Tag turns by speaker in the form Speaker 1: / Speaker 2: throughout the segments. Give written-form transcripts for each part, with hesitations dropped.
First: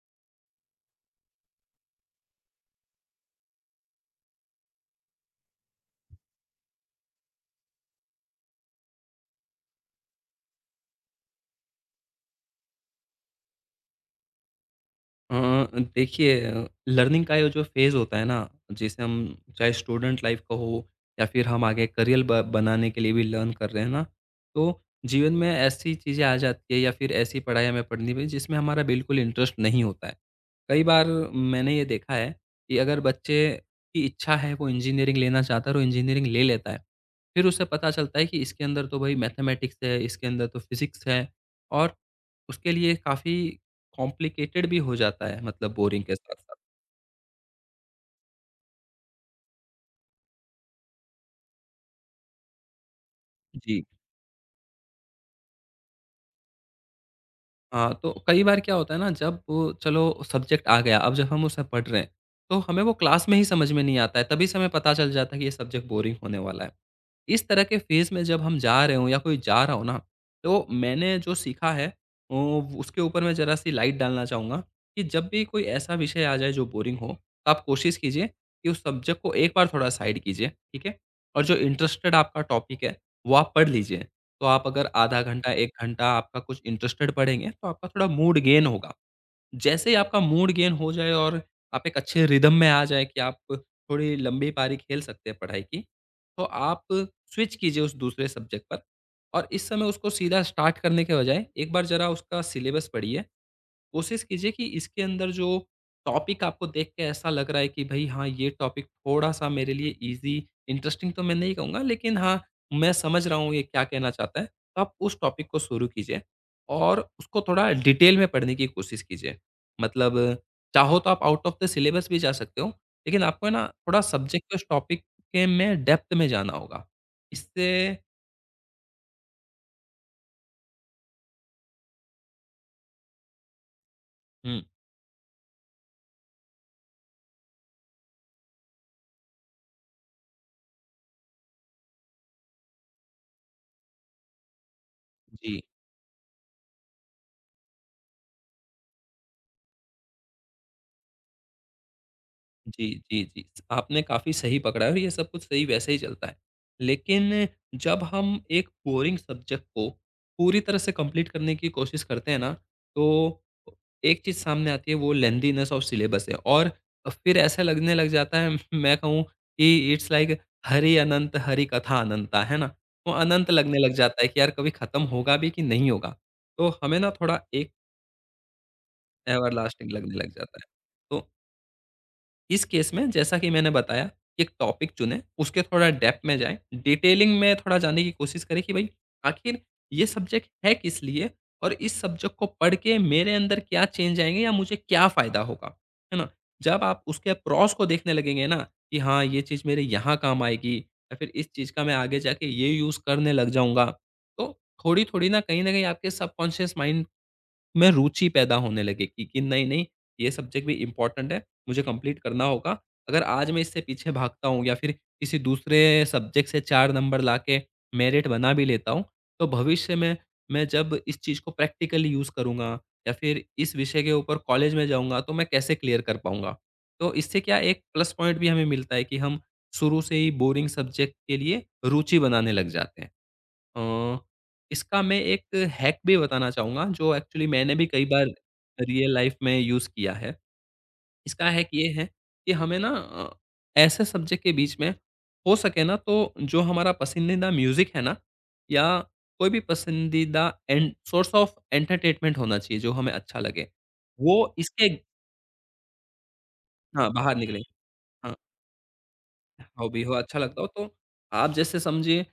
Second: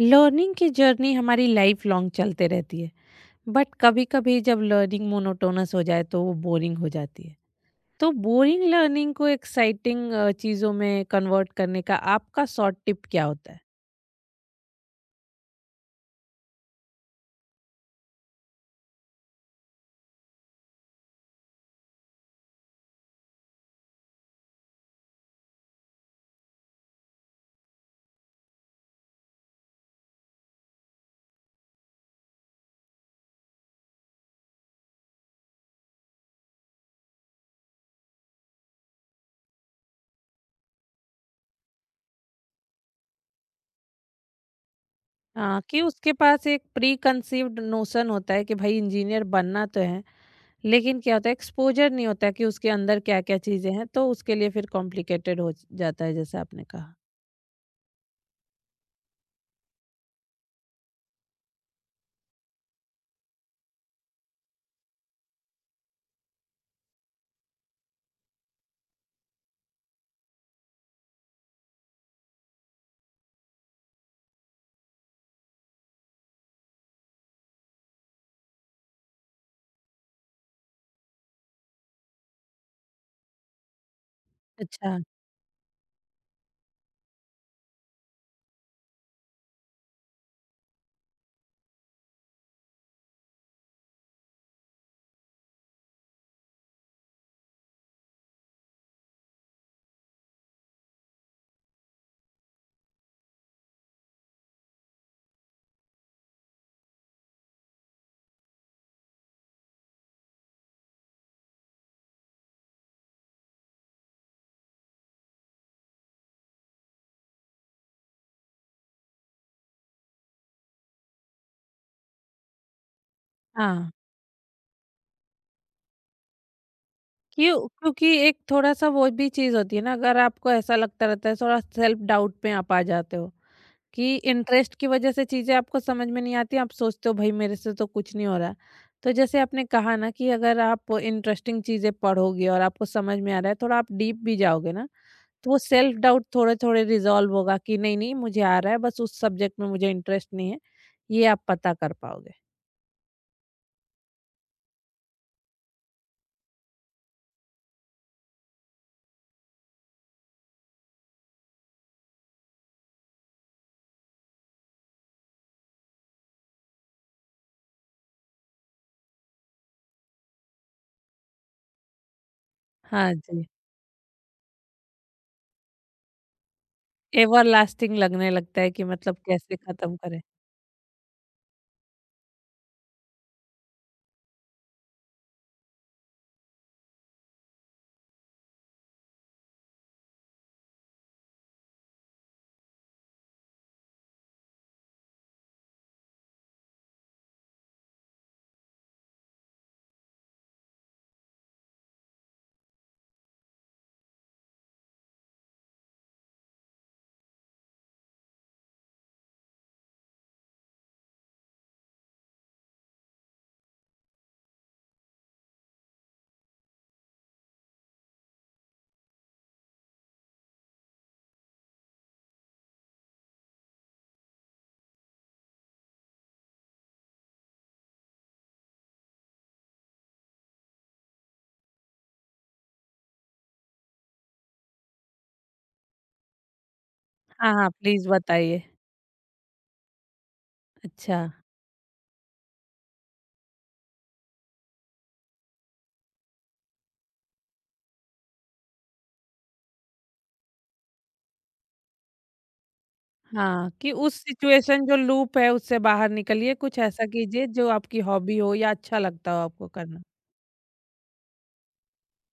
Speaker 1: Learning की journey हमारी life long चलते रहती है। बट कभी कभी जब लर्निंग मोनोटोनस हो जाए तो वो बोरिंग हो जाती है। तो बोरिंग लर्निंग को एक्साइटिंग चीज़ों में कन्वर्ट करने का आपका शॉर्ट टिप क्या होता है?
Speaker 2: अ, देखिए। लर्निंग का ये जो फेज़ होता है ना, जिसे हम चाहे स्टूडेंट लाइफ़ का हो या फिर हम आगे करियर ब बनाने के लिए भी लर्न कर रहे हैं ना, तो जीवन में ऐसी चीज़ें आ जाती है या फिर ऐसी पढ़ाई हमें पढ़नी पड़ी जिसमें हमारा बिल्कुल इंटरेस्ट नहीं होता है। कई बार मैंने ये देखा है कि अगर बच्चे की इच्छा है वो इंजीनियरिंग लेना चाहता है और वो इंजीनियरिंग ले लेता है। फिर उसे पता चलता है कि इसके अंदर तो भई मैथमेटिक्स है, इसके अंदर तो फिज़िक्स है, और उसके लिए काफ़ी कॉम्प्लिकेटेड भी हो जाता है, मतलब
Speaker 1: कि
Speaker 2: बोरिंग
Speaker 1: उसके
Speaker 2: के
Speaker 1: पास
Speaker 2: साथ-साथ।
Speaker 1: एक प्री कंसीव्ड नोशन होता है कि भाई इंजीनियर बनना तो है, लेकिन क्या होता है एक्सपोजर नहीं होता कि उसके अंदर क्या क्या चीज़ें
Speaker 2: जी।
Speaker 1: हैं, तो उसके लिए फिर कॉम्प्लिकेटेड हो जाता है, जैसे आपने कहा।
Speaker 2: हाँ, तो कई बार क्या होता है ना, जब वो चलो सब्जेक्ट आ गया, अब जब हम उसे पढ़ रहे हैं, तो हमें वो क्लास में ही समझ में नहीं आता है, तभी से हमें पता चल जाता है कि ये सब्जेक्ट बोरिंग होने वाला है। इस तरह के फेज़ में जब हम जा रहे हों या कोई जा रहा हो ना, तो मैंने जो सीखा है, उसके ऊपर मैं ज़रा-सी लाइट डालना चाहूँगा कि जब भी कोई ऐसा विषय आ जाए जो बोरिंग हो, तो आप कोशिश कीजिए कि उस सब्जेक्ट को एक बार थोड़ा साइड कीजिए, ठीक है? और जो इंटरेस्टेड आपका टॉपिक है, वो आप पढ़ लीजिए। तो आप अगर
Speaker 1: अच्छा।
Speaker 2: आधा घंटा, 1 घंटा आपका कुछ इंटरेस्टेड पढ़ेंगे, तो आपका थोड़ा मूड गेन होगा। जैसे ही आपका मूड गेन हो जाए और आप एक अच्छे रिदम में आ जाएँ कि आप थोड़ी लंबी पारी खेल सकते हैं पढ़ाई की, तो आप स्विच कीजिए उस दूसरे सब्जेक्ट पर, और इस समय उसको सीधा स्टार्ट करने के बजाय एक बार ज़रा उसका सिलेबस पढ़िए। कोशिश कीजिए कि इसके अंदर जो टॉपिक आपको देख के ऐसा लग रहा है कि भई हाँ, ये टॉपिक थोड़ा-सा मेरे लिए ईज़ी, इंटरेस्टिंग तो मैं नहीं कहूँगा लेकिन हाँ, मैं समझ रहा हूँ ये क्या कहना चाहता है। तो आप उस टॉपिक को शुरू कीजिए और उसको थोड़ा डिटेल में पढ़ने की कोशिश कीजिए। मतलब चाहो तो आप आउट ऑफ द सिलेबस भी जा सकते हो, लेकिन आपको है ना
Speaker 1: हाँ।
Speaker 2: थोड़ा सब्जेक्ट के उस टॉपिक के में डेप्थ में जाना होगा।
Speaker 1: क्यों?
Speaker 2: इससे।
Speaker 1: क्योंकि एक थोड़ा-सा वो भी चीज़ होती है ना, अगर आपको ऐसा लगता रहता है, थोड़ा सेल्फ डाउट में आप आ जाते हो, कि
Speaker 2: हुँ।
Speaker 1: इंटरेस्ट की वजह से चीज़ें आपको समझ में नहीं आती, आप सोचते हो भाई मेरे से तो कुछ नहीं हो रहा है। तो जैसे आपने कहा ना कि अगर आप इंटरेस्टिंग चीज़ें पढ़ोगे और आपको समझ में आ रहा है, थोड़ा आप डीप भी जाओगे ना, तो वो
Speaker 2: जी।
Speaker 1: सेल्फ डाउट थोड़े-थोड़े रिज़ॉल्व होगा कि नहीं-नहीं मुझे आ रहा है, बस उस सब्जेक्ट में मुझे इंटरेस्ट नहीं है, ये आप पता कर पाओगे।
Speaker 2: जी, जी, जी। आपने काफ़ी सही पकड़ा है और ये सब कुछ सही वैसे ही चलता है। लेकिन जब हम एक बोरिंग सब्जेक्ट को पूरी तरह से कंप्लीट करने की कोशिश करते हैं ना, तो एक चीज़ सामने आती है, वो लेंथीनेस ऑफ सिलेबस है, और फिर ऐसा लगने लग जाता है मैं कहूँ कि इट्स लाइक हरि अनंत हरि कथा अनंता, है ना? तो
Speaker 1: हाँ जी।
Speaker 2: अनंत लगने लग जाता है कि यार कभी ख़त्म होगा भी कि नहीं होगा? तो हमें ना थोड़ा एक
Speaker 1: एवरलास्टिंग लगने लगता है कि मतलब कैसे
Speaker 2: एवरलास्टिंग
Speaker 1: खत्म
Speaker 2: लगने
Speaker 1: करें।
Speaker 2: लग जाता है। तो इस केस में जैसा कि मैंने बताया कि एक टॉपिक चुनें, उसके थोड़ा डेप्थ में जाएँ, डिटेलिंग में थोड़ा जानने की कोशिश करें कि भाई आखिर ये सब्जेक्ट है किस लिए, और इस सब्जेक्ट को पढ़ के मेरे अंदर क्या चेंज आएँगे या मुझे क्या फ़ायदा होगा, है ना? जब आप उसके प्रॉस को देखने लगेंगे ना कि हाँ, ये चीज़ मेरे यहाँ काम आएगी या फिर इस चीज़ का मैं आगे जाके ये यूज़ करने लग जाऊँगा, तो थोड़ी-थोड़ी ना कहीं न कहीं आपके सबकॉन्शियस माइंड में रुचि पैदा होने लगेगी कि नहीं, नहीं, ये सब्जेक्ट भी इम्पोर्टेंट है, मुझे कंप्लीट करना होगा। अगर आज मैं इससे पीछे भागता हूँ या फिर किसी दूसरे सब्जेक्ट से 4 नंबर लाके मेरिट बना भी लेता हूँ, तो भविष्य में मैं जब इस चीज़ को प्रैक्टिकली यूज़ करूँगा या फिर इस विषय के ऊपर कॉलेज में जाऊँगा, तो मैं कैसे क्लियर कर पाऊँगा? तो इससे क्या एक प्लस पॉइंट भी हमें मिलता है कि हम शुरू से ही बोरिंग सब्जेक्ट के लिए रुचि बनाने लग जाते हैं। अ, इसका मैं एक हैक भी बताना चाहूँगा जो एक्चुअली
Speaker 1: हाँ, हाँ,
Speaker 2: मैंने भी कई
Speaker 1: प्लीज़
Speaker 2: बार
Speaker 1: बताइए।
Speaker 2: रियल लाइफ में यूज़ किया है।
Speaker 1: अच्छा।
Speaker 2: इसका हैक ये है कि हमें ना ऐसे सब्जेक्ट के बीच में हो सके ना, तो जो हमारा पसंदीदा म्यूज़िक है ना, या कोई भी पसंदीदा एंड सोर्स ऑफ एंटरटेनमेंट होना चाहिए जो हमें अच्छा लगे।
Speaker 1: हाँ, कि उस
Speaker 2: वो
Speaker 1: सिचुएशन
Speaker 2: इसके,
Speaker 1: जो लूप है उससे बाहर निकलिए, कुछ ऐसा
Speaker 2: हाँ, बाहर
Speaker 1: कीजिए
Speaker 2: निकले।
Speaker 1: जो आपकी
Speaker 2: हाँ।
Speaker 1: हॉबी हो या अच्छा लगता हो आपको
Speaker 2: हॉबी
Speaker 1: करना।
Speaker 2: हो, अच्छा लगता हो, तो आप जैसे समझिए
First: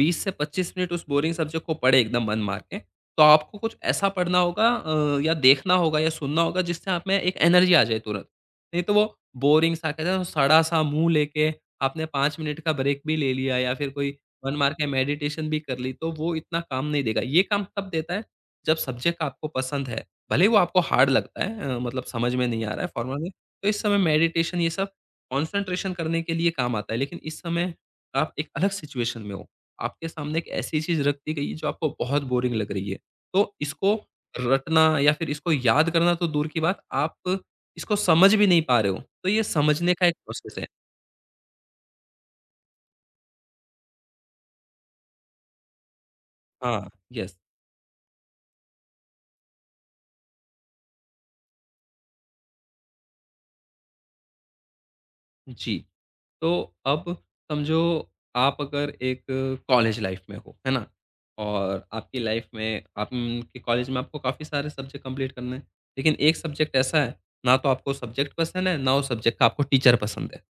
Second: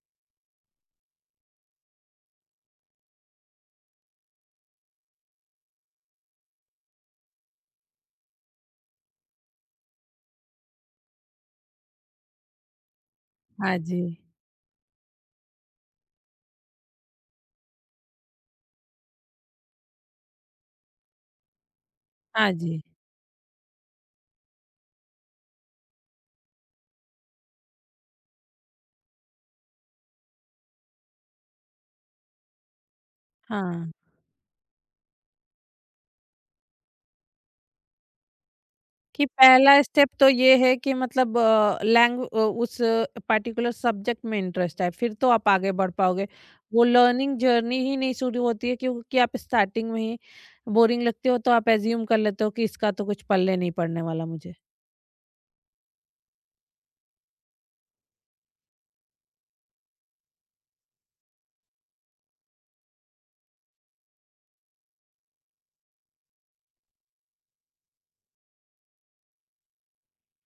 Speaker 2: 20 से 25 मिनट उस बोरिंग सब्जेक्ट को पढ़े एकदम मन मार के, तो आपको कुछ ऐसा पढ़ना होगा, या देखना होगा या सुनना होगा जिससे आप में एक एनर्जी आ जाए तुरंत। नहीं तो वो बोरिंग सा कहते हैं ना सड़ा-सा मुँह लेके, आपने 5 मिनट का ब्रेक भी ले लिया या
Speaker 1: हाँ
Speaker 2: फिर
Speaker 1: जी।
Speaker 2: कोई मन मार के मेडिटेशन भी कर ली, तो वो इतना काम नहीं देगा। ये काम तब देता है जब सब्जेक्ट आपको पसंद है, भले ही वो आपको हार्ड लगता है, मतलब समझ में
Speaker 1: हाँ
Speaker 2: नहीं आ रहा
Speaker 1: जी।
Speaker 2: है फॉर्मूला में, तो इस समय मेडिटेशन ये सब कंसंट्रेशन करने के लिए काम आता है, लेकिन इस समय आप एक अलग सिचुएशन में हो। आपके सामने एक ऐसी चीज़ रख दी गई है जो आपको बहुत बोरिंग लग रही है। तो
Speaker 1: हाँ,
Speaker 2: इसको रटना या फिर इसको याद करना तो दूर की बात, आप इसको समझ भी नहीं पा रहे हो।
Speaker 1: कि
Speaker 2: तो ये
Speaker 1: पहला
Speaker 2: समझने का
Speaker 1: स्टेप
Speaker 2: एक
Speaker 1: तो
Speaker 2: प्रोसेस
Speaker 1: ये
Speaker 2: है।
Speaker 1: है कि उस पर्टिकुलर सब्जेक्ट में इंटरेस्ट है, फिर तो आप आगे बढ़ पाओगे। वो
Speaker 2: हाँ, यस।
Speaker 1: लर्निंग जर्नी ही नहीं शुरू होती है, क्योंकि आप स्टार्टिंग में ही बोरिंग लगते हो तो आप एज़्यूम कर लेते हो कि इसका तो कुछ पल्ले नहीं पड़ने वाला मुझे।
Speaker 2: जी। तो अब समझो, आप अगर एक कॉलेज लाइफ में हो, है ना? और आपकी लाइफ में आपके कॉलेज में आपको काफ़ी सारे सब्जेक्ट कंप्लीट करने हैं। लेकिन एक सब्जेक्ट ऐसा है, ना तो आपको सब्जेक्ट पसंद है, ना उस सब्जेक्ट का आपको टीचर पसंद है।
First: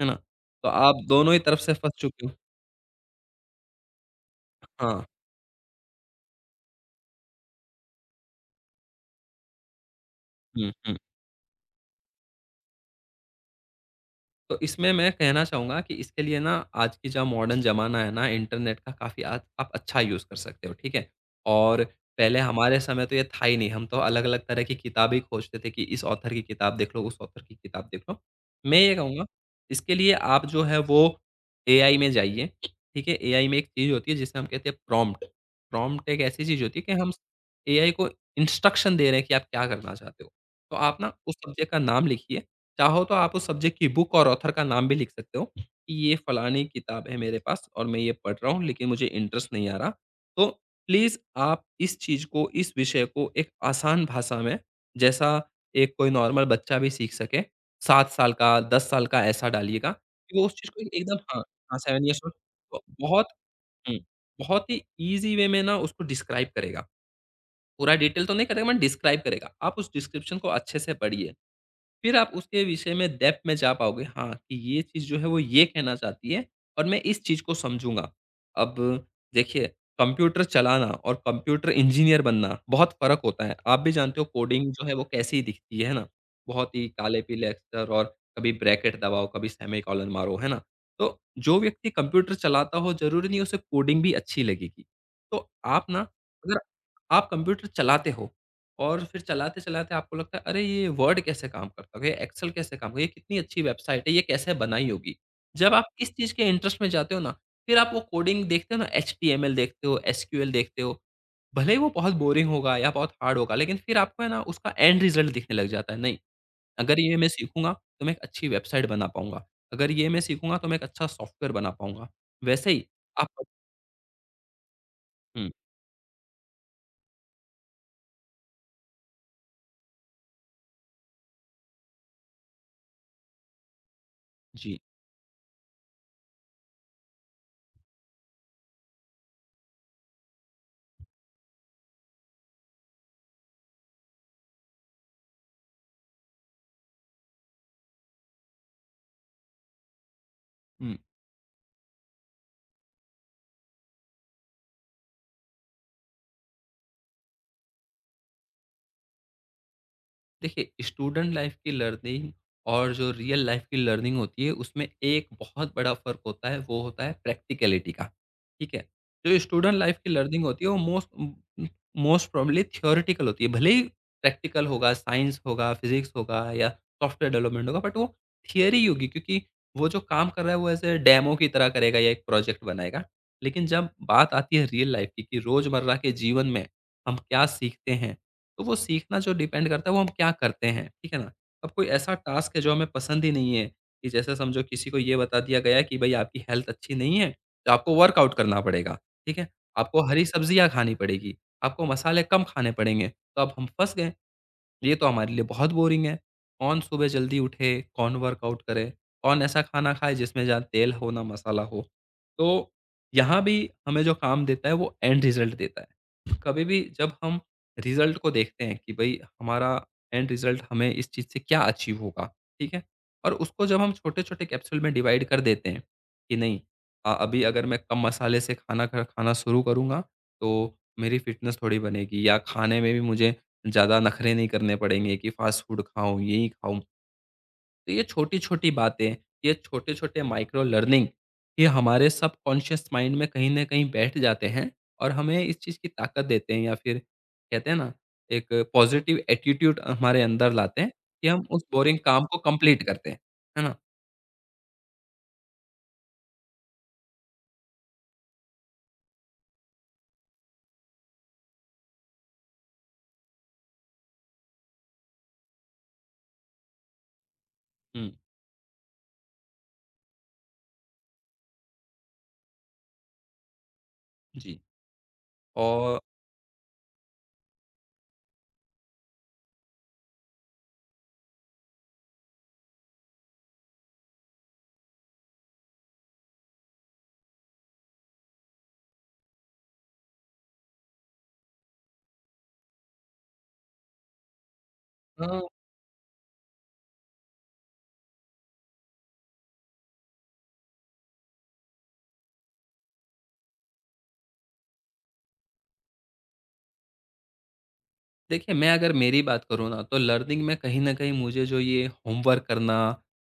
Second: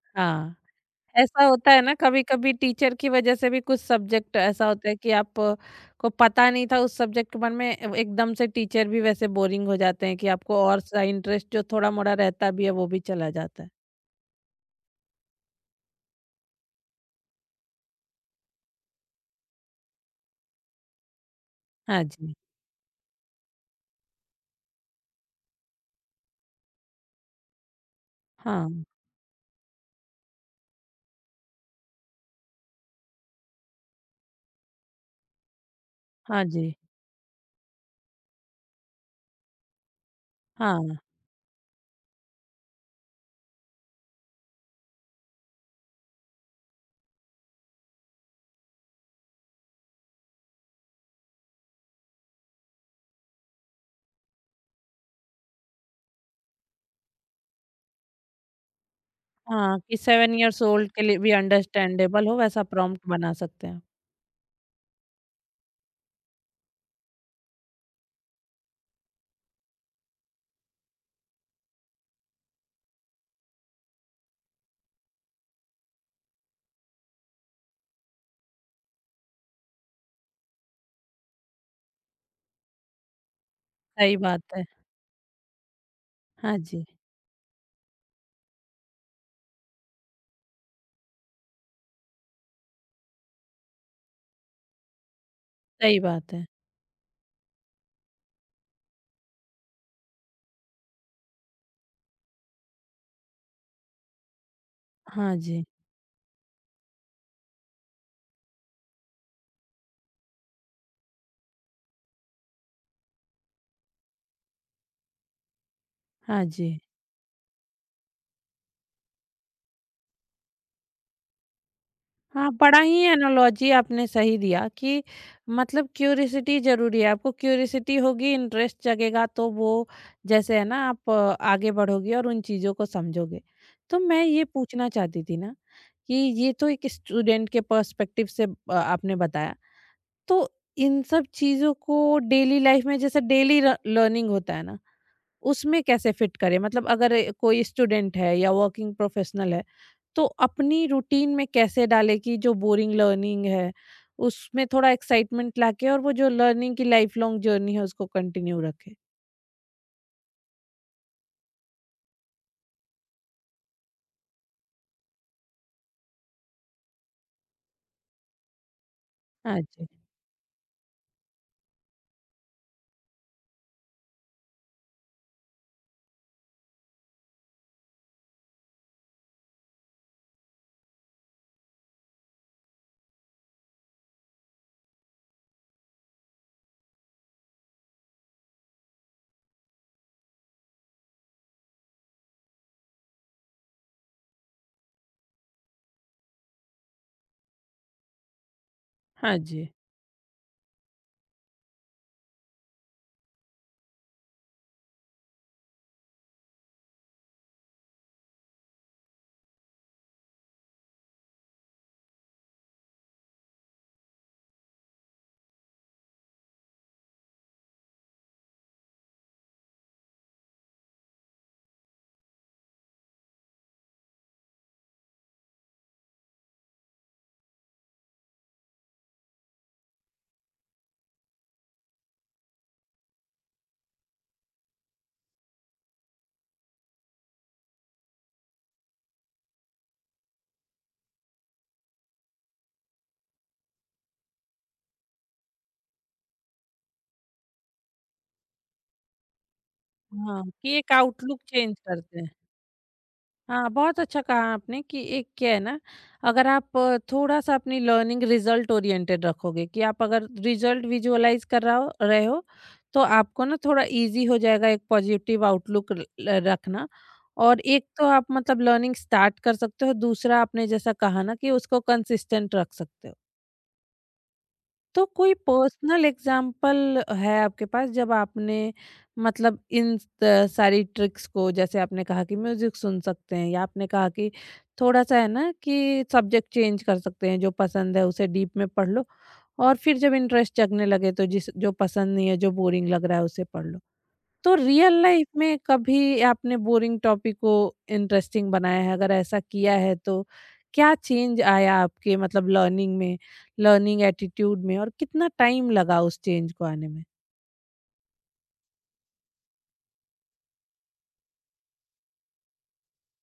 Speaker 2: है ना?
Speaker 1: हाँ।
Speaker 2: तो आप दोनों ही
Speaker 1: ऐसा
Speaker 2: तरफ
Speaker 1: होता
Speaker 2: से
Speaker 1: है
Speaker 2: फँस
Speaker 1: ना
Speaker 2: चुके हो।
Speaker 1: कभी-कभी टीचर की वजह से भी कुछ सब्जेक्ट ऐसा होता है
Speaker 2: हाँ।
Speaker 1: कि को पता नहीं था उस सब्जेक्ट के बारे में, ए एकदम से टीचर भी वैसे बोरिंग हो जाते हैं कि आपको
Speaker 2: हुँ,
Speaker 1: और
Speaker 2: हुँ।
Speaker 1: सा इंटरेस्ट जो थोड़ा-मोड़ा रहता भी है वो भी चला जाता है।
Speaker 2: तो इसमें मैं कहना चाहूँगा कि इसके लिए ना आज की जो मॉडर्न ज़माना है ना, इंटरनेट का काफ़ी आज आप अच्छा यूज़ कर सकते हो, ठीक है? और
Speaker 1: हाँ जी।
Speaker 2: पहले हमारे समय तो ये था ही नहीं, हम तो अलग-अलग तरह की किताबें खोजते थे कि इस ऑथर की किताब देख लो, उस ऑथर की किताब देख लो। मैं
Speaker 1: हाँ।
Speaker 2: ये कहूँगा, इसके लिए आप जो है वो एआई में जाइए, ठीक है? एआई में एक चीज़ होती है जिसे हम कहते हैं प्रॉम्प्ट। प्रॉम्प्ट एक
Speaker 1: हाँ
Speaker 2: ऐसी चीज़
Speaker 1: जी।
Speaker 2: होती है कि हम एआई को इंस्ट्रक्शन दे रहे हैं कि आप क्या करना चाहते हो। तो आप
Speaker 1: हाँ,
Speaker 2: ना उस सब्जेक्ट का नाम लिखिए, चाहो तो आप उस सब्जेक्ट की बुक और ऑथर का नाम भी लिख सकते हो कि ये फलानी किताब है मेरे पास और मैं ये पढ़ रहा हूँ लेकिन मुझे इंटरेस्ट नहीं आ रहा। तो प्लीज़ आप इस चीज़ को, इस विषय को एक आसान भाषा में, जैसा एक कोई नॉर्मल बच्चा भी सीख सके, 7 साल का, 10 साल का, ऐसा
Speaker 1: हाँ
Speaker 2: डालिएगा
Speaker 1: कि 7
Speaker 2: कि वो उस
Speaker 1: इयर्स
Speaker 2: चीज़ को
Speaker 1: ओल्ड के
Speaker 2: एकदम,
Speaker 1: लिए भी
Speaker 2: हाँ, हाँ, 7 ईयर्स
Speaker 1: अंडरस्टैंडेबल
Speaker 2: ओल्ड
Speaker 1: हो वैसा
Speaker 2: ब
Speaker 1: प्रॉम्प्ट
Speaker 2: बहुत
Speaker 1: बना सकते हैं।
Speaker 2: हुँ, बहुत ही ईज़ी वे में ना उसको डिस्क्राइब करेगा। पूरा डिटेल तो नहीं करेगा बट डिस्क्राइब करेगा। आप उस डिस्क्रिप्शन को अच्छे से पढ़िए। फिर आप उसके विषय में डेप्थ में जा पाओगे, हाँ, कि ये चीज़ जो है वो ये कहना चाहती है, और मैं इस चीज़ को समझूँगा। अब देखिए, कंप्यूटर चलाना और कंप्यूटर इंजीनियर बनना बहुत फ़र्क होता है। आप भी
Speaker 1: सही
Speaker 2: जानते हो
Speaker 1: बात है।
Speaker 2: कोडिंग जो है वो कैसी दिखती है ना?
Speaker 1: हाँ
Speaker 2: बहुत
Speaker 1: जी,
Speaker 2: ही काले-पीले अक्षर, और कभी ब्रैकेट दबाओ, कभी सेमीकोलन मारो, है ना? तो जो व्यक्ति कंप्यूटर चलाता हो, ज़रूरी नहीं है उसे कोडिंग भी अच्छी लगेगी। तो आप ना,
Speaker 1: सही बात है।
Speaker 2: अगर आप कंप्यूटर चलाते हो और फिर चलाते-चलाते आपको लगता है अरे ये वर्ड कैसे काम करता होगा, ये एक्सेल कैसे काम होगा, ये कितनी अच्छी वेबसाइट है, ये कैसे बनाई होगी।
Speaker 1: हाँ जी।
Speaker 2: जब आप इस चीज़ के इंटरेस्ट में जाते हो ना, फिर आप वो कोडिंग देखते हो ना, एचटीएमएल देखते हो, एसक्यूएल देखते हो। भले ही वो बहुत बोरिंग होगा या बहुत हार्ड होगा, लेकिन फिर आपको है ना उसका एंड रिजल्ट दिखने लग जाता है। नहीं,
Speaker 1: हाँ जी।
Speaker 2: अगर ये मैं सीखूँगा तो मैं एक अच्छी वेबसाइट बना पाऊँगा। अगर ये मैं सीखूँगा तो मैं एक अच्छा सॉफ्टवेयर बना पाऊँगा।
Speaker 1: हाँ,
Speaker 2: वैसे
Speaker 1: बड़ा
Speaker 2: ही
Speaker 1: ही
Speaker 2: आप,
Speaker 1: एनालॉजी आपने सही दिया कि
Speaker 2: हुँ,
Speaker 1: मतलब क्यूरिसिटी ज़रूरी है। आपको क्यूरिसिटी होगी, इंटरेस्ट जगेगा तो वो जैसे है ना आप आगे बढ़ोगे और उन चीज़ों को समझोगे। तो मैं ये
Speaker 2: जी।
Speaker 1: पूछना चाहती थी ना कि ये तो एक स्टूडेंट के पर्सपेक्टिव से आपने बताया। तो इन सब चीज़ों को डेली लाइफ में जैसे डेली र लर्निंग होता है ना उसमें कैसे फिट करें? मतलब अगर कोई स्टूडेंट है या वर्किंग प्रोफेशनल है, तो अपनी
Speaker 2: हुँ।
Speaker 1: रूटीन में कैसे डाले कि जो बोरिंग लर्निंग है, उसमें थोड़ा एक्साइटमेंट लाके और वो जो लर्निंग की लाइफ लॉन्ग जर्नी है उसको कंटिन्यू रखें?
Speaker 2: देखिए, स्टूडेंट लाइफ़ की लर्निंग और जो रियल लाइफ़ की लर्निंग होती है, उसमें एक बहुत बड़ा फ़र्क होता है, वो होता है प्रैक्टिकैलिटी का। ठीक है? जो
Speaker 1: हाँ
Speaker 2: स्टूडेंट
Speaker 1: जी।
Speaker 2: लाइफ़ की लर्निंग होती है, वो मोस्ट प्रोबेबली थ्योरेटिकल होती है। भले ही प्रैक्टिकल होगा, साइंस होगा, फिज़िक्स होगा या सॉफ्टवेयर डेवलपमेंट होगा, बट वो थियरी ही होगी, क्योंकि वो जो काम कर रहा है, वो ऐसे डेमो की तरह करेगा या एक प्रोजेक्ट बनाएगा। लेकिन जब बात आती है रियल लाइफ़ की, कि रोज़मर्रा के जीवन में हम क्या सीखते हैं? तो वो सीखना जो डिपेंड करता है वो हम क्या करते हैं, ठीक है ना? अब कोई ऐसा टास्क है जो हमें पसंद ही नहीं है कि जैसे समझो किसी को ये बता दिया गया है कि भई आपकी हेल्थ अच्छी नहीं है, तो आपको वर्कआउट करना पड़ेगा, ठीक
Speaker 1: हाँ
Speaker 2: है?
Speaker 1: जी।
Speaker 2: आपको हरी सब्जियाँ खानी पड़ेगी, आपको मसाले कम खाने पड़ेंगे, तो अब हम फँस गए। ये तो हमारे लिए बहुत बोरिंग है। कौन सुबह जल्दी उठे, कौन वर्कआउट करे, कौन ऐसा खाना खाए जिसमें ज़्यादा तेल हो ना मसाला हो। तो यहाँ भी हमें जो काम देता है वो एंड रिज़ल्ट देता है। कभी भी जब हम रिज़ल्ट को देखते हैं कि भई हमारा एंड रिज़ल्ट हमें इस चीज़ से क्या अचीव होगा, ठीक है? और उसको जब हम छोटे-छोटे कैप्सूल में डिवाइड कर देते हैं कि नहीं अभी अगर मैं कम मसाले से खाना ख खाना शुरू करूँगा तो मेरी फ़िटनेस थोड़ी बनेगी या खाने में भी मुझे ज़्यादा नखरे नहीं करने पड़ेंगे कि फ़ास्ट फ़ूड खाऊँ, यही खाऊँ। तो ये छोटी-छोटी बातें, ये छोटे-छोटे माइक्रो लर्निंग, ये हमारे सबकॉन्शियस माइंड में कहीं न कहीं बैठ जाते हैं और हमें इस चीज़ की ताकत देते हैं या फिर कहते हैं ना, एक पॉज़िटिव एटीट्यूड हमारे
Speaker 1: हाँ,
Speaker 2: अंदर
Speaker 1: कि
Speaker 2: लाते हैं
Speaker 1: एक
Speaker 2: कि
Speaker 1: आउटलुक
Speaker 2: हम उस
Speaker 1: चेंज
Speaker 2: बोरिंग
Speaker 1: करते
Speaker 2: काम
Speaker 1: हैं।
Speaker 2: को कंप्लीट करते हैं। है
Speaker 1: हाँ,
Speaker 2: ना?
Speaker 1: बहुत अच्छा कहा आपने कि एक क्या है ना, अगर आप थोड़ा-सा अपनी लर्निंग रिजल्ट ओरिएंटेड रखोगे, कि आप अगर रिजल्ट विजुअलाइज़ कर रहा हो रहे हो, तो आपको ना थोड़ा ईज़ी हो जाएगा एक पॉजिटिव आउटलुक र ल रखना। और एक तो
Speaker 2: हुँ,
Speaker 1: आप मतलब लर्निंग स्टार्ट कर सकते हो, दूसरा आपने जैसा कहा ना कि उसको कंसिस्टेंट रख सकते हो।
Speaker 2: जी।
Speaker 1: तो कोई
Speaker 2: और
Speaker 1: पर्सनल एग्जाम्पल है आपके पास जब आपने मतलब सारी ट्रिक्स को, जैसे आपने कहा कि म्यूजिक सुन सकते हैं या आपने कहा कि थोड़ा सा है ना कि सब्जेक्ट चेंज कर सकते हैं, जो पसंद है उसे डीप में पढ़ लो और फिर जब इंटरेस्ट जगने लगे तो जिस जो पसंद नहीं है, जो बोरिंग लग रहा है उसे पढ़ लो, तो रियल लाइफ
Speaker 2: हाँ
Speaker 1: में कभी आपने बोरिंग टॉपिक को इंटरेस्टिंग बनाया है? अगर ऐसा किया है तो क्या चेंज आया आपके मतलब लर्निंग में, लर्निंग एटीट्यूड में, और कितना टाइम लगा उस चेंज को आने में?
Speaker 2: देखिए, मैं अगर मेरी बात करूँ ना, तो लर्निंग में कहीं न कहीं मुझे जो ये होमवर्क करना,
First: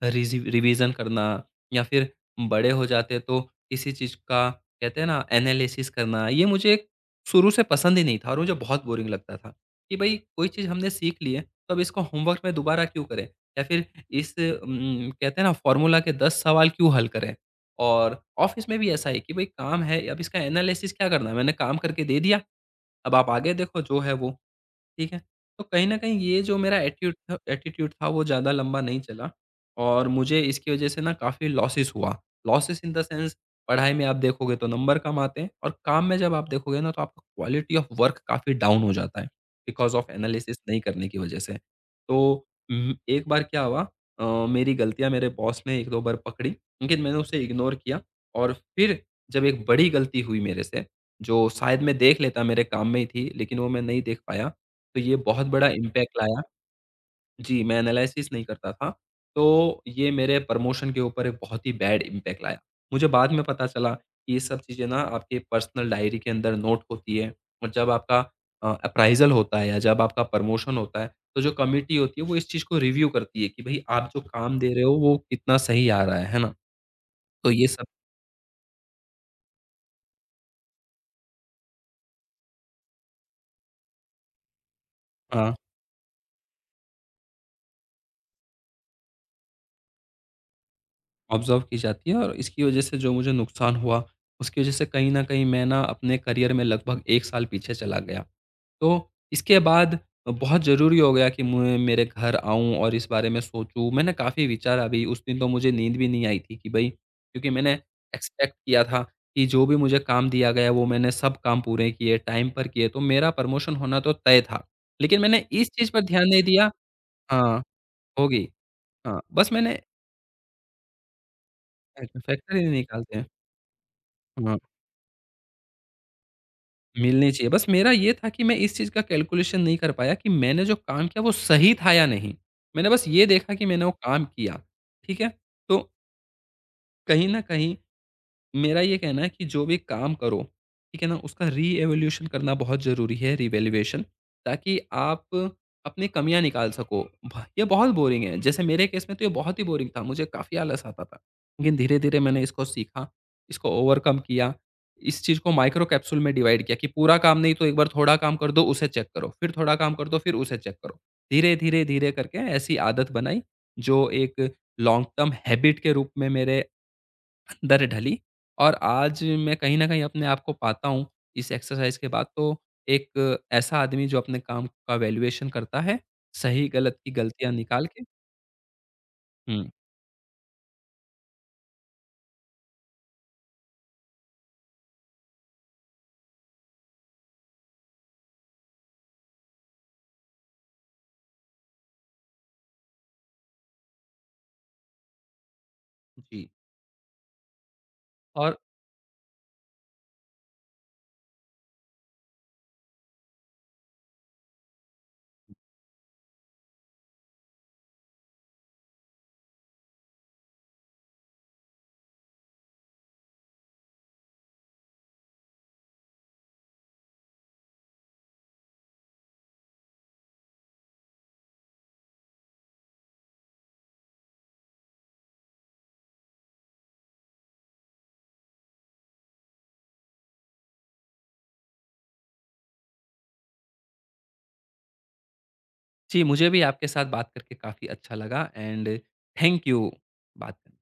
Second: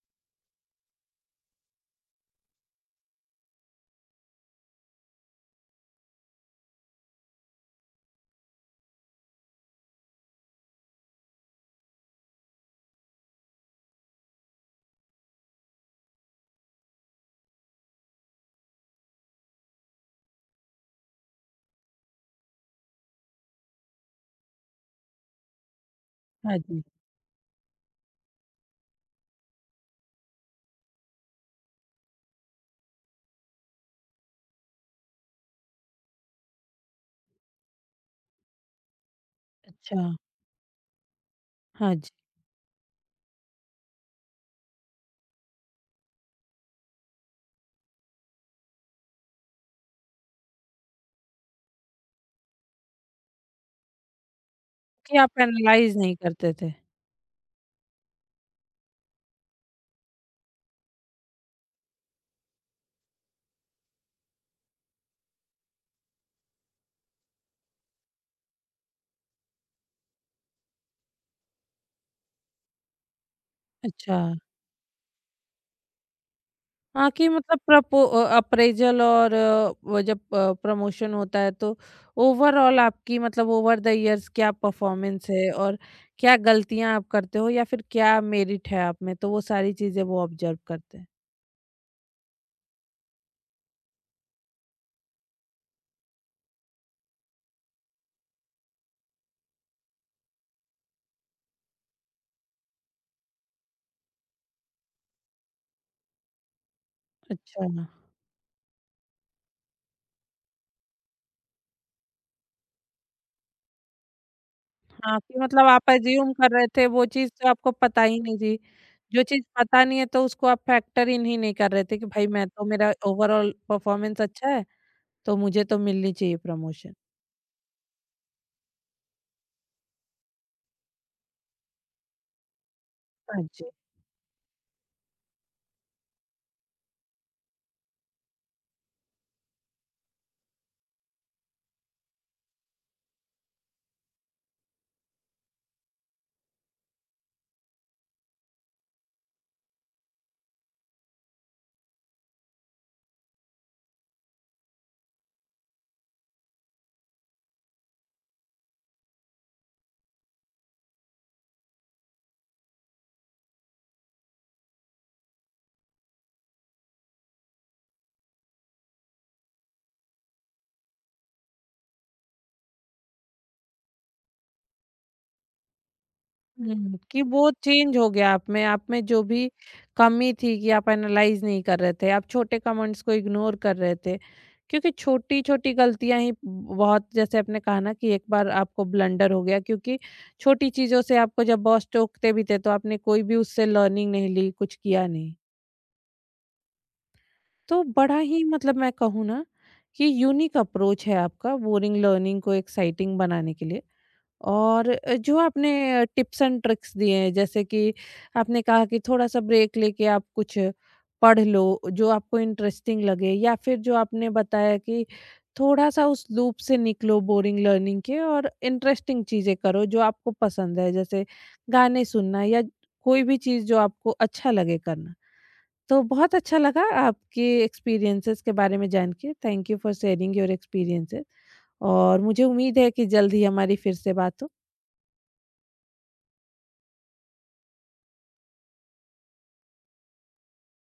Speaker 2: रिज़ी रिविज़न करना या फिर बड़े हो जाते तो किसी चीज़ का कहते हैं ना एनालिसिस करना, ये मुझे शुरू से पसंद ही नहीं था और मुझे बहुत बोरिंग लगता था कि भई कोई चीज़ हमने सीख ली है, तो अब इसको होमवर्क में दोबारा क्यों करें? या फिर इस कहते हैं ना फ़ॉर्मूला के 10 सवाल क्यों हल करें? और ऑफ़िस में भी ऐसा है कि भई काम है, अब इसका एनालिसिस क्या करना है? मैंने काम करके दे दिया, अब आप आगे देखो जो है वो। ठीक है? तो कहीं न कहीं ये जो
Speaker 1: हाँ
Speaker 2: मेरा
Speaker 1: जी।
Speaker 2: एट्यूड था एटीट्यूड था वो ज़्यादा लंबा नहीं चला और मुझे इसकी वज़ह से ना काफ़ी लॉसेस हुआ। लॉसेस इन द सेंस पढ़ाई में आप देखोगे तो नंबर कम आते हैं और काम में जब आप देखोगे ना तो आपका क्वालिटी ऑफ वर्क काफ़ी डाउन हो जाता है, बिकॉज़ ऑफ
Speaker 1: अच्छा।
Speaker 2: एनालिसिस नहीं करने की वज़ह से।
Speaker 1: हाँ जी,
Speaker 2: तो एक बार क्या हुआ मेरी गलतियाँ मेरे बॉस ने 1-2 बार पकड़ी, लेकिन मैंने उसे इग्नोर किया और फिर जब एक बड़ी गलती हुई मेरे से, जो शायद मैं देख लेता मेरे काम में ही थी, लेकिन वो मैं नहीं देख पाया तो ये
Speaker 1: कि आप
Speaker 2: बहुत बड़ा
Speaker 1: एनालाइज़
Speaker 2: इम्पैक्ट
Speaker 1: नहीं
Speaker 2: लाया
Speaker 1: करते थे।
Speaker 2: जी, मैं एनालिसिस नहीं करता था। तो ये मेरे प्रमोशन के ऊपर एक बहुत ही बैड इम्पैक्ट लाया। मुझे बाद में पता चला कि ये सब चीज़ें ना आपके पर्सनल डायरी के अंदर नोट होती है और जब आपका अप्राइज़ल होता है या जब आपका प्रमोशन होता है, तो जो कमिटी होती है वो इस चीज़ को रिव्यू करती है कि भई आप
Speaker 1: अच्छा।
Speaker 2: जो काम दे रहे हो वो कितना सही आ रहा है ना?
Speaker 1: हाँ, कि
Speaker 2: तो
Speaker 1: मतलब
Speaker 2: ये सब
Speaker 1: प्रपो अ, अप्रेज़ल और वो जब प्रमोशन होता है, तो ओवरऑल आपकी मतलब ओवर द इयर्स क्या परफ़ॉर्मेंस है
Speaker 2: हाँ।
Speaker 1: और क्या गलतियाँ आप करते हो या फिर क्या मेरिट है आप में? तो वो सारी चीज़ें वो ऑब्ज़र्व करते हैं।
Speaker 2: ऑब्ज़र्व की जाती है और इसकी वज़ह से जो मुझे नुकसान हुआ, उसकी वज़ह से कहीं न कहीं मैं ना अपने करियर में लगभग 1 साल पीछे चला गया। तो इसके बाद बहुत ज़रूरी हो गया कि मैं मेरे घर आऊँ और इस बारे में सोचूँ। मैंने काफ़ी विचारा भी, उस दिन तो मुझे नींद भी नहीं आई थी कि भई क्योंकि
Speaker 1: अच्छा।
Speaker 2: मैंने एक्सपेक्ट किया था कि जो भी मुझे काम दिया गया वो मैंने सब काम पूरे किए, टाइम पर किए, तो मेरा प्रमोशन होना तो तय था।
Speaker 1: हाँ,
Speaker 2: लेकिन
Speaker 1: कि
Speaker 2: मैंने
Speaker 1: मतलब
Speaker 2: इस चीज़
Speaker 1: आप
Speaker 2: पर ध्यान
Speaker 1: अज़्यूम
Speaker 2: नहीं
Speaker 1: कर रहे
Speaker 2: दिया
Speaker 1: थे, वो चीज़ तो
Speaker 2: हाँ,
Speaker 1: आपको पता ही नहीं
Speaker 2: होगी।
Speaker 1: थी।
Speaker 2: हाँ,
Speaker 1: जो चीज़
Speaker 2: बस मैंने
Speaker 1: पता नहीं है तो उसको आप फैक्टर इन ही नहीं कर रहे थे कि भाई मैं
Speaker 2: फैक्टर ही
Speaker 1: तो,
Speaker 2: नहीं
Speaker 1: मेरा
Speaker 2: निकालते हैं।
Speaker 1: ओवरऑल परफ़ॉर्मेंस अच्छा
Speaker 2: हाँ।
Speaker 1: है, तो मुझे तो मिलनी चाहिए प्रमोशन।
Speaker 2: मिलनी चाहिए। बस मेरा ये था कि मैं इस चीज़ का कैलकुलेशन नहीं कर पाया कि मैंने जो काम किया वो सही था या नहीं? मैंने बस ये देखा कि
Speaker 1: अच्छा।
Speaker 2: मैंने वो काम किया, ठीक है? तो कहीं न कहीं मेरा ये कहना है कि जो भी काम करो, ठीक है ना? उसका रीएवोल्यूशन करना बहुत ज़रूरी है, रिवैल्यूएशन ताकि आप अपनी कमियाँ निकाल सको। भ ये बहुत बोरिंग है, जैसे मेरे केस में तो ये बहुत ही बोरिंग था, मुझे काफ़ी आलस आता था। लेकिन धीरे-धीरे मैंने इसको सीखा, इसको ओवरकम किया, इस चीज़ को माइक्रो कैप्सूल में डिवाइड किया कि पूरा काम नहीं तो एक बार थोड़ा काम कर दो, उसे चेक करो, फिर थोड़ा काम कर दो, फिर उसे चेक करो। धीरे-धीरे, धीरे धीरे करके ऐसी आदत बनाई, जो एक लॉन्ग टर्म हैबिट के रूप में मेरे दर ढली और आज मैं कहीं न कहीं अपने आप को पाता हूँ इस एक्सरसाइज़ के बाद तो एक ऐसा आदमी जो अपने काम का वैल्यूएशन करता है, सही-गलत
Speaker 1: हुँ,
Speaker 2: की
Speaker 1: कि वो
Speaker 2: गलतियाँ निकाल
Speaker 1: चेंज
Speaker 2: के
Speaker 1: हो गया आप में जो भी
Speaker 2: हुँ,
Speaker 1: कमी थी कि आप एनालाइज़ नहीं कर रहे थे, आप छोटे कमेंट्स को इग्नोर कर रहे थे। क्योंकि छोटी-छोटी गलतियाँ ही बहुत, जैसे आपने कहा ना कि एक बार आपको ब्लंडर हो गया क्योंकि छोटी चीज़ों से आपको जब बॉस टोकते भी थे, तो आपने कोई भी उससे लर्निंग नहीं ली, कुछ किया नहीं।
Speaker 2: जी।
Speaker 1: तो बड़ा ही
Speaker 2: और
Speaker 1: मतलब मैं कहूँ ना कि यूनिक अप्रोच है आपका बोरिंग लर्निंग को एक्साइटिंग बनाने के लिए। और जो आपने टिप्स एंड ट्रिक्स दिए हैं, जैसे कि आपने कहा कि थोड़ा सा ब्रेक लेके आप कुछ पढ़ लो जो आपको इंटरेस्टिंग लगे, या फिर जो आपने बताया कि थोड़ा सा उस लूप से निकलो बोरिंग लर्निंग के और इंटरेस्टिंग चीज़ें करो जो आपको पसंद है, जैसे गाने सुनना या कोई भी चीज़ जो आपको अच्छा लगे करना। तो बहुत अच्छा लगा आपके एक्सपीरियंसेस के बारे में जान के। Thank you for sharing your experiences, और मुझे उम्मीद है कि जल्द ही हमारी फिर से बात हो।
Speaker 2: जी, मुझे भी आपके साथ बात करके काफ़ी अच्छा लगा एंड थैंक यू, बात करने